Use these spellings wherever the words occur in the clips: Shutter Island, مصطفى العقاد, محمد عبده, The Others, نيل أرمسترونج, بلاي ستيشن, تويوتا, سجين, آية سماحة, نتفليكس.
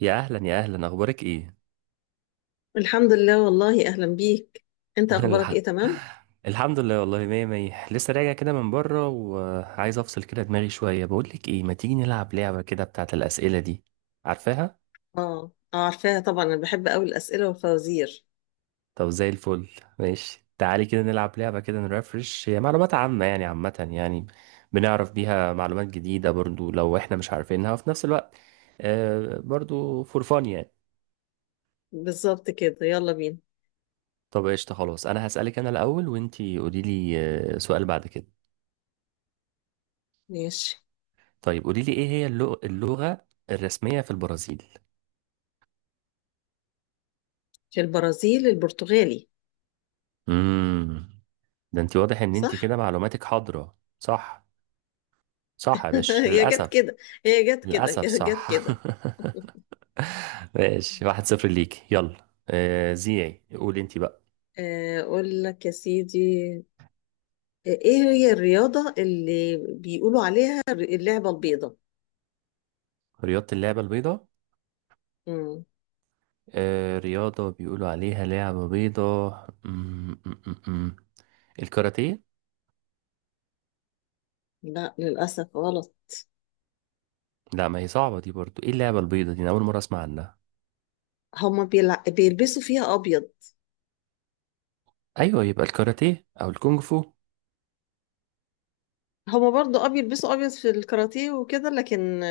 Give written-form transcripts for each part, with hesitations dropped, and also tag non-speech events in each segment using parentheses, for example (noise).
يا اهلا يا اهلا، اخبارك ايه؟ الحمد لله والله، اهلا بيك. (laughs) انت اخبارك الح- ايه؟ تمام. الحمد لله والله، مية مية. لسه راجع كده من بره وعايز افصل كده دماغي شويه. بقول لك ايه، ما تيجي نلعب لعبه كده بتاعت الاسئله دي؟ عارفاها؟ اه اه عارفاها طبعا. انا بحب قوي الاسئله والفوازير. طب زي الفل. ماشي تعالي كده نلعب لعبه كده نرفرش. هي معلومات عامه يعني، عامه يعني بنعرف بيها معلومات جديده برضو لو احنا مش عارفينها، وفي نفس الوقت برضو فور فان يعني. بالظبط كده، يلا بينا. طب قشطه، خلاص انا هسالك انا الاول وانتي قولي لي. سؤال بعد كده. ماشي. طيب قولي لي، ايه هي اللغة الرسمية في البرازيل؟ في البرازيل البرتغالي. امم، ده انت واضح ان انت صح. كده معلوماتك حاضرة، صح. صح يا (laughs) باشا، هي جت للأسف. كده. هي جت كده للأسف (laughs) جت صح. كده. (laughs) ماشي، 1-0 ليك. يلا زيعي، قولي انت بقى. اقول لك يا سيدي. ايه هي الرياضه اللي بيقولوا عليها اللعبه البيضاء؟ رياضة اللعبة البيضاء؟ مم. آه، رياضة بيقولوا عليها لعبة بيضاء. الكاراتيه. لا، للاسف غلط. لا، ما هي صعبة دي برضو. ايه اللعبة البيضاء دي؟ انا اول مرة اسمع عنها. هما بيلبسوا فيها ابيض. ايوه، يبقى الكاراتيه او الكونغ فو. هما برضو ابيض، بيلبسوا ابيض في الكاراتيه وكده، لكن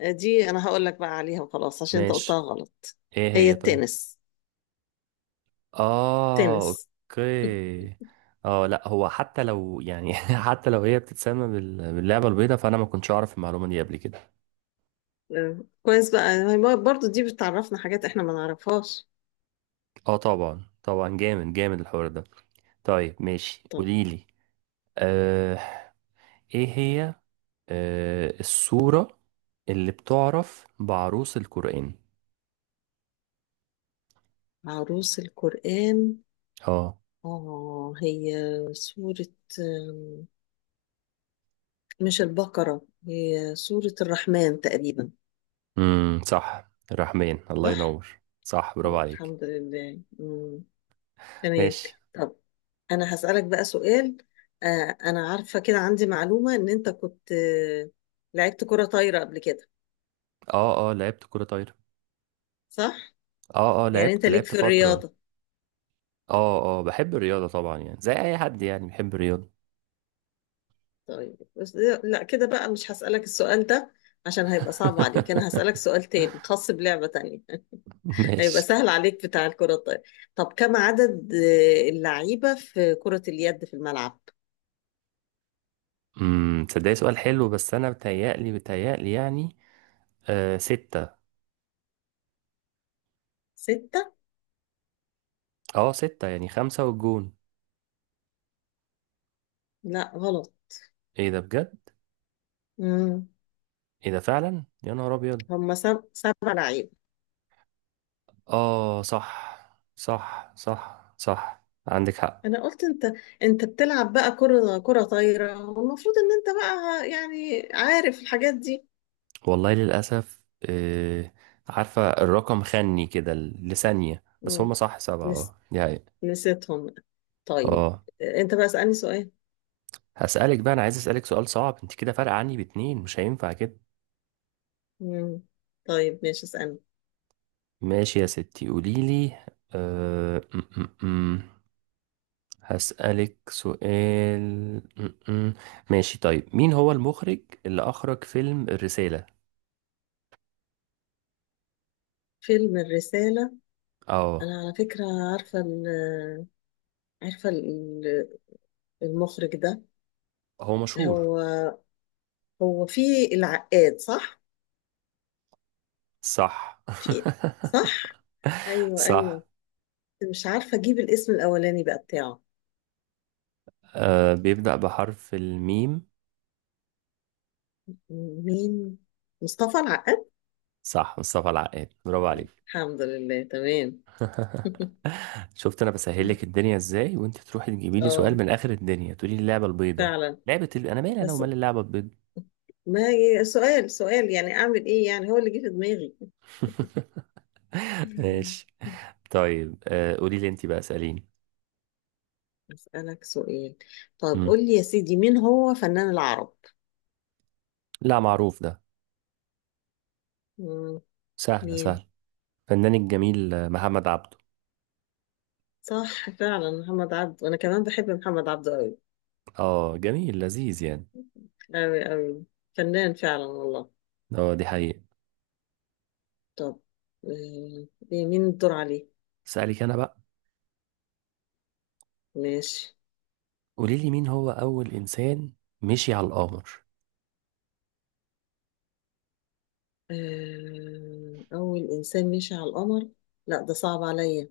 دي انا هقول لك بقى عليها وخلاص عشان انت قلتها ماشي. غلط. ايه هي هي طيب؟ التنس. اه، تنس. اوكي. اه لا، هو حتى لو يعني (laughs) حتى لو هي بتتسمى باللعبة البيضاء، فانا ما كنتش اعرف المعلومة دي قبل كده. كويس بقى. هي برضو دي بتعرفنا حاجات احنا ما نعرفهاش. اه طبعا، طبعا، جامد جامد الحوار ده. طيب ماشي طب قوليلي. آه ايه هي. السورة اللي بتعرف بعروس القرآن. عروس القرآن؟ اه. اه هي سورة آم، مش البقرة، هي سورة الرحمن تقريبا. صح، الرحمن. الله صح؟ ينور، صح، برافو طب عليك. الحمد لله. مم. تمام. ماشي. طب انا هسألك بقى سؤال. انا عارفة كده عندي معلومة ان انت كنت لعبت كرة طايرة قبل كده. اه اه، لعبت كرة طايرة. صح؟ اه اه، يعني انت لعبت ليك لعبت في فترة. الرياضة. اه اه، بحب الرياضة طبعا يعني، زي اي حد يعني بحب الرياضة. طيب بس، لا كده بقى مش هسألك السؤال ده عشان هيبقى صعب عليك. انا هسألك (laughs) سؤال تاني خاص بلعبة تانية (laughs) هيبقى ماشي. سهل عليك، بتاع الكرة الطايرة. طب كم عدد اللعيبة في كرة اليد في الملعب؟ تصدقي سؤال حلو، بس انا بتهيألي بتهيألي يعني. 6. ستة؟ اه 6، يعني 5 والجون. لا غلط. ايه ده بجد؟ مم. ايه ده فعلا، يا نهار ابيض. هم سبع لعيبة. اه صح، صح صح صح، عندك حق. انا قلت انت، انت بتلعب بقى كرة طايرة والمفروض ان انت بقى يعني عارف الحاجات دي. والله للأسف. آه عارفة، الرقم خني كده لثانية بس. مم. هما صح 7، نس... اه دي حقيقة. نسيتهم. طيب اه، انت بقى اسألني سؤال. هسألك بقى. أنا عايز أسألك سؤال صعب. أنت كده فارقة عني باتنين، مش هينفع كده. مم. طيب ماشي، اسألني. ماشي يا ستي قوليلي. أه... م- م- م. هسألك سؤال. م- م. ماشي طيب، مين هو المخرج اللي أخرج فيلم الرسالة؟ فيلم الرسالة. اه، أنا على فكرة عارفة عارفة ال- المخرج ده. هو مشهور. هو هو في العقاد، صح؟ صح. في، (laughs) صح؟ أيوه أيوه. صح. مش عارفة أجيب الاسم الأولاني بقى بتاعه. بيبدأ بحرف الميم. مين؟ مصطفى العقاد؟ صح، مصطفى العقاد، برافو عليك. الحمد لله تمام. (laughs) (laughs) شفت انا بسهلك الدنيا ازاي، وانت تروحي تجيبي لي سؤال اه من اخر الدنيا، تقولي لي اللعبه البيضاء. فعلا. انا مالي انا بس ومال اللعبه البيضاء. ما، سؤال سؤال يعني، أعمل إيه يعني؟ هو اللي جه في دماغي. (laughs) ماشي (laughs) طيب، قولي لي انت بقى، اساليني. أسألك سؤال. طيب مم. قول لي يا سيدي، مين هو فنان العرب؟ لا، معروف ده. مم، سهله مين؟ سهله. فنان الجميل، محمد عبده. صح، فعلا محمد عبده. أنا كمان بحب محمد عبده أوي. اه، جميل، لذيذ يعني. أوي أوي. فنان فعلا والله. اه دي حقيقه. طب آه، إيه، مين الدور عليه؟ اسالك انا بقى. ماشي. قولي لي، مين هو اول انسان مشي على القمر؟ أول إنسان مشي على القمر. لا، ده صعب عليا.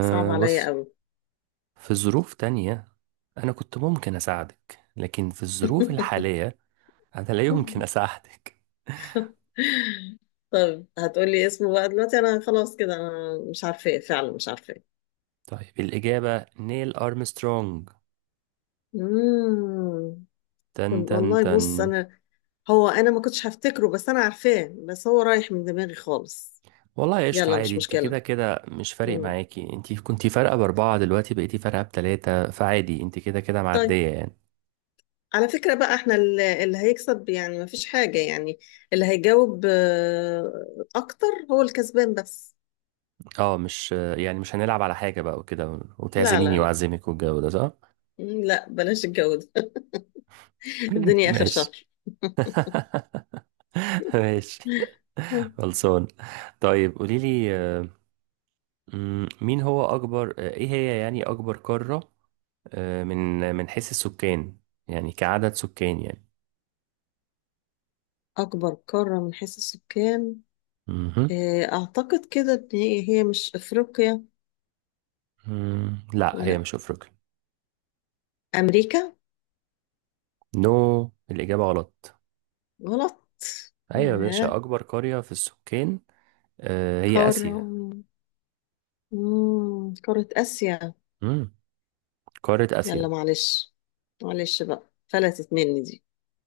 صعب عليا بص، أوي. في ظروف تانية انا كنت ممكن اساعدك، لكن في الظروف (laughs) الحاليه أنا لا يمكن أساعدك. طب هتقولي اسمه بقى دلوقتي؟ أنا خلاص كده، أنا مش عارفة فعلا، مش عارفة. طيب الإجابة نيل أرمسترونج. مم. تن تن والله تن. بص انا، هو انا ما كنتش هفتكره بس انا عارفاه، بس هو رايح من دماغي خالص. والله قشطة، يلا، عادي. مش انت مشكلة. كده كده مش فارق مم. معاكي. انت كنتي فارقة بأربعة، دلوقتي بقيتي فارقة بتلاتة، فعادي، انت كده كده طيب. معدية يعني. على فكرة بقى، احنا اللي هيكسب، يعني ما فيش حاجة يعني، اللي هيجاوب اكتر هو الكسبان بس. اه مش يعني، مش هنلعب على حاجة بقى وكده، لا لا وتعزميني لا. وأعزمك والجو ده، صح؟ مم، لا بلاش الجو ده. (laughs) (laughs) الدنيا اخر ماشي. شهر. (laughs) ماشي. (laughs) خلصان. طيب قوليلي، مين هو أكبر، ايه هي يعني أكبر قارة من حيث السكان؟ يعني كعدد سكان يعني. اكبر قارة من حيث السكان؟ مهم. اعتقد كده ان هي مش افريقيا. لا، هي ولا مش أفريقيا. امريكا. نو، الإجابة غلط. غلط. أيوة يا آه. باشا، أكبر قرية في السكان هي قارة. آسيا. مم. قارة آسيا. مم، قارة يلا آسيا. معلش. معلش بقى، فلتت مني دي.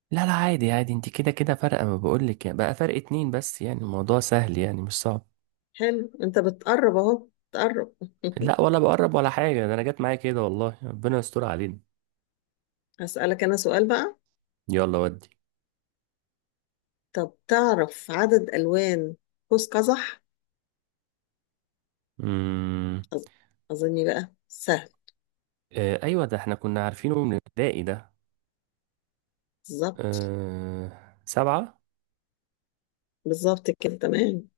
لا لا، عادي عادي. انت كده كده فرق، ما بقولك يعني، بقى فرق اتنين بس، يعني الموضوع سهل، يعني مش صعب. حلو، انت بتقرب اهو، بتقرب. (laughs) لا، ولا بقرب ولا حاجة. ده أنا جت معايا كده، والله ربنا يستر علينا. هسألك انا سؤال بقى. يلا ودي. طب تعرف عدد ألوان قوس قزح؟ مم. أظ- أظني بقى سهل. أيوة، ده احنا كنا عارفينه من الابتدائي ده. بالظبط. 7. بالظبط كده، تمام.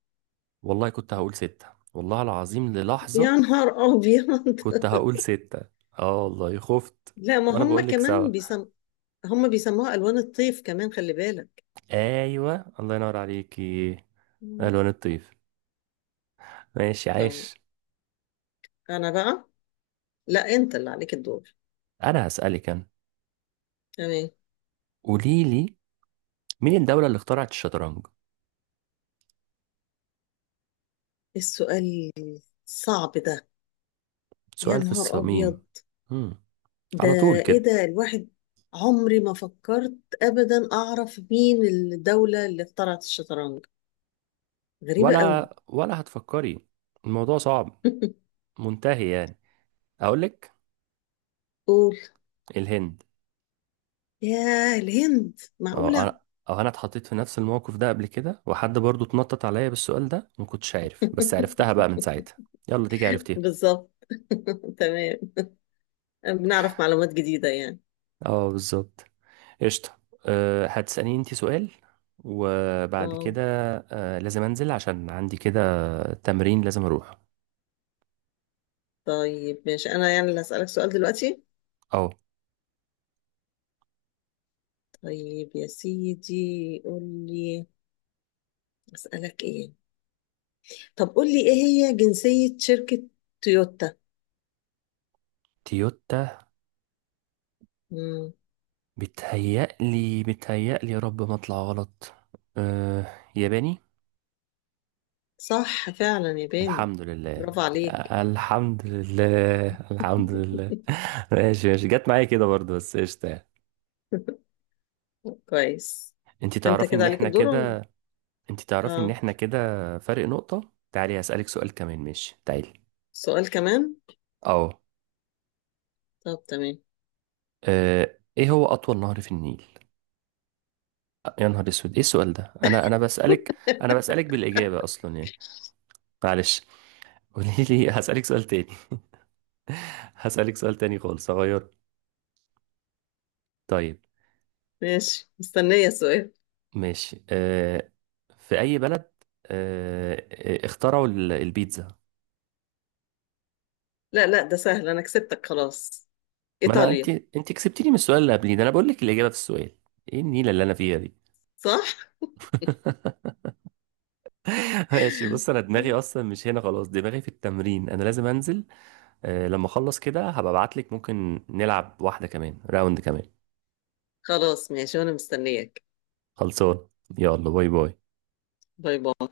والله كنت هقول 6، والله العظيم يا للحظة نهار أبيض. كنت هقول ستة، اه والله خفت. (laughs) لا، ما وانا هم بقول لك سوا. كمان هم بيسموها ألوان الطيف كمان، خلي بالك. ايوه، الله ينور عليكي. مم. الوان الطيف. ماشي، طيب. عاش. أنا بقى، لا، أنت اللي عليك الدور. انا هسألك انا. تمام. قولي لي، مين الدولة اللي اخترعت الشطرنج؟ السؤال صعب ده. يا سؤال في نهار أبيض. الصميم. مم. ده على طول إيه كده. ده! الواحد عمري ما فكرت أبدا أعرف مين الدولة اللي اخترعت الشطرنج. غريبة قوي. ولا هتفكري، الموضوع صعب (laughs) منتهي يعني. اقول لك، قول. الهند. يا الهند، اه معقولة! انا، اه انا اتحطيت في نفس الموقف ده قبل كده، وحد برضو اتنطط عليا بالسؤال ده ما كنتش عارف، بس عرفتها بقى من (laughs) ساعتها. يلا، ديك عرفتيها. بالظبط. (laughs) تمام. بنعرف معلومات جديدة يعني. اه بالظبط. قشطة. هتسأليني انت سؤال، وبعد اه. كده لازم انزل، عشان عندي كده تمرين لازم اروح. طيب ماشي، أنا يعني اللي هسألك سؤال دلوقتي. اه. طيب يا سيدي قول لي، أسألك إيه؟ طب قول لي، إيه هي جنسية شركة تويوتا؟ تويوتا. مم. بتهيألي بتهيألي، يا رب ما اطلع غلط. أه ياباني. صح، فعلا ياباني. الحمد لله، برافو عليك. الحمد لله، الحمد لله. (laughs) ماشي ماشي، جت معايا كده برضو، بس قشطة يعني. (laughs) كويس. انت انت تعرفي كده ان عليك احنا الدور ولا كده، إيه؟ انت تعرفي ان اه، احنا كده فرق نقطة. تعالي هسألك سؤال كمان، ماشي تعالي. سؤال كمان. اه، طب تمام. اه، ايه هو اطول نهر في النيل؟ يا نهار اسود، ايه السؤال ده؟ انا بسألك انا بسألك بالإجابة اصلا يعني. معلش، قولي لي. (laughs) هسألك سؤال تاني. (laughs) هسألك سؤال تاني خالص، هغيره. طيب ماشي، مستنية السؤال. ماشي. اه في اي بلد اه، اخترعوا البيتزا؟ لا لا، ده سهل، انا كسبتك خلاص. ما انا، انت ايطاليا. انت كسبتيني من السؤال اللي قبليه ده، انا بقول لك الإجابة في السؤال. ايه النيلة اللي انا فيها دي. صح. (laughs) ماشي، بص انا دماغي (laughs) اصلا مش هنا خلاص، دماغي في التمرين، انا لازم انزل. لما اخلص كده هبقى ابعتلك، ممكن نلعب واحدة كمان، راوند كمان. خلاص ماشي، وانا مستنياك. خلصان. يلا، باي باي. باي باي.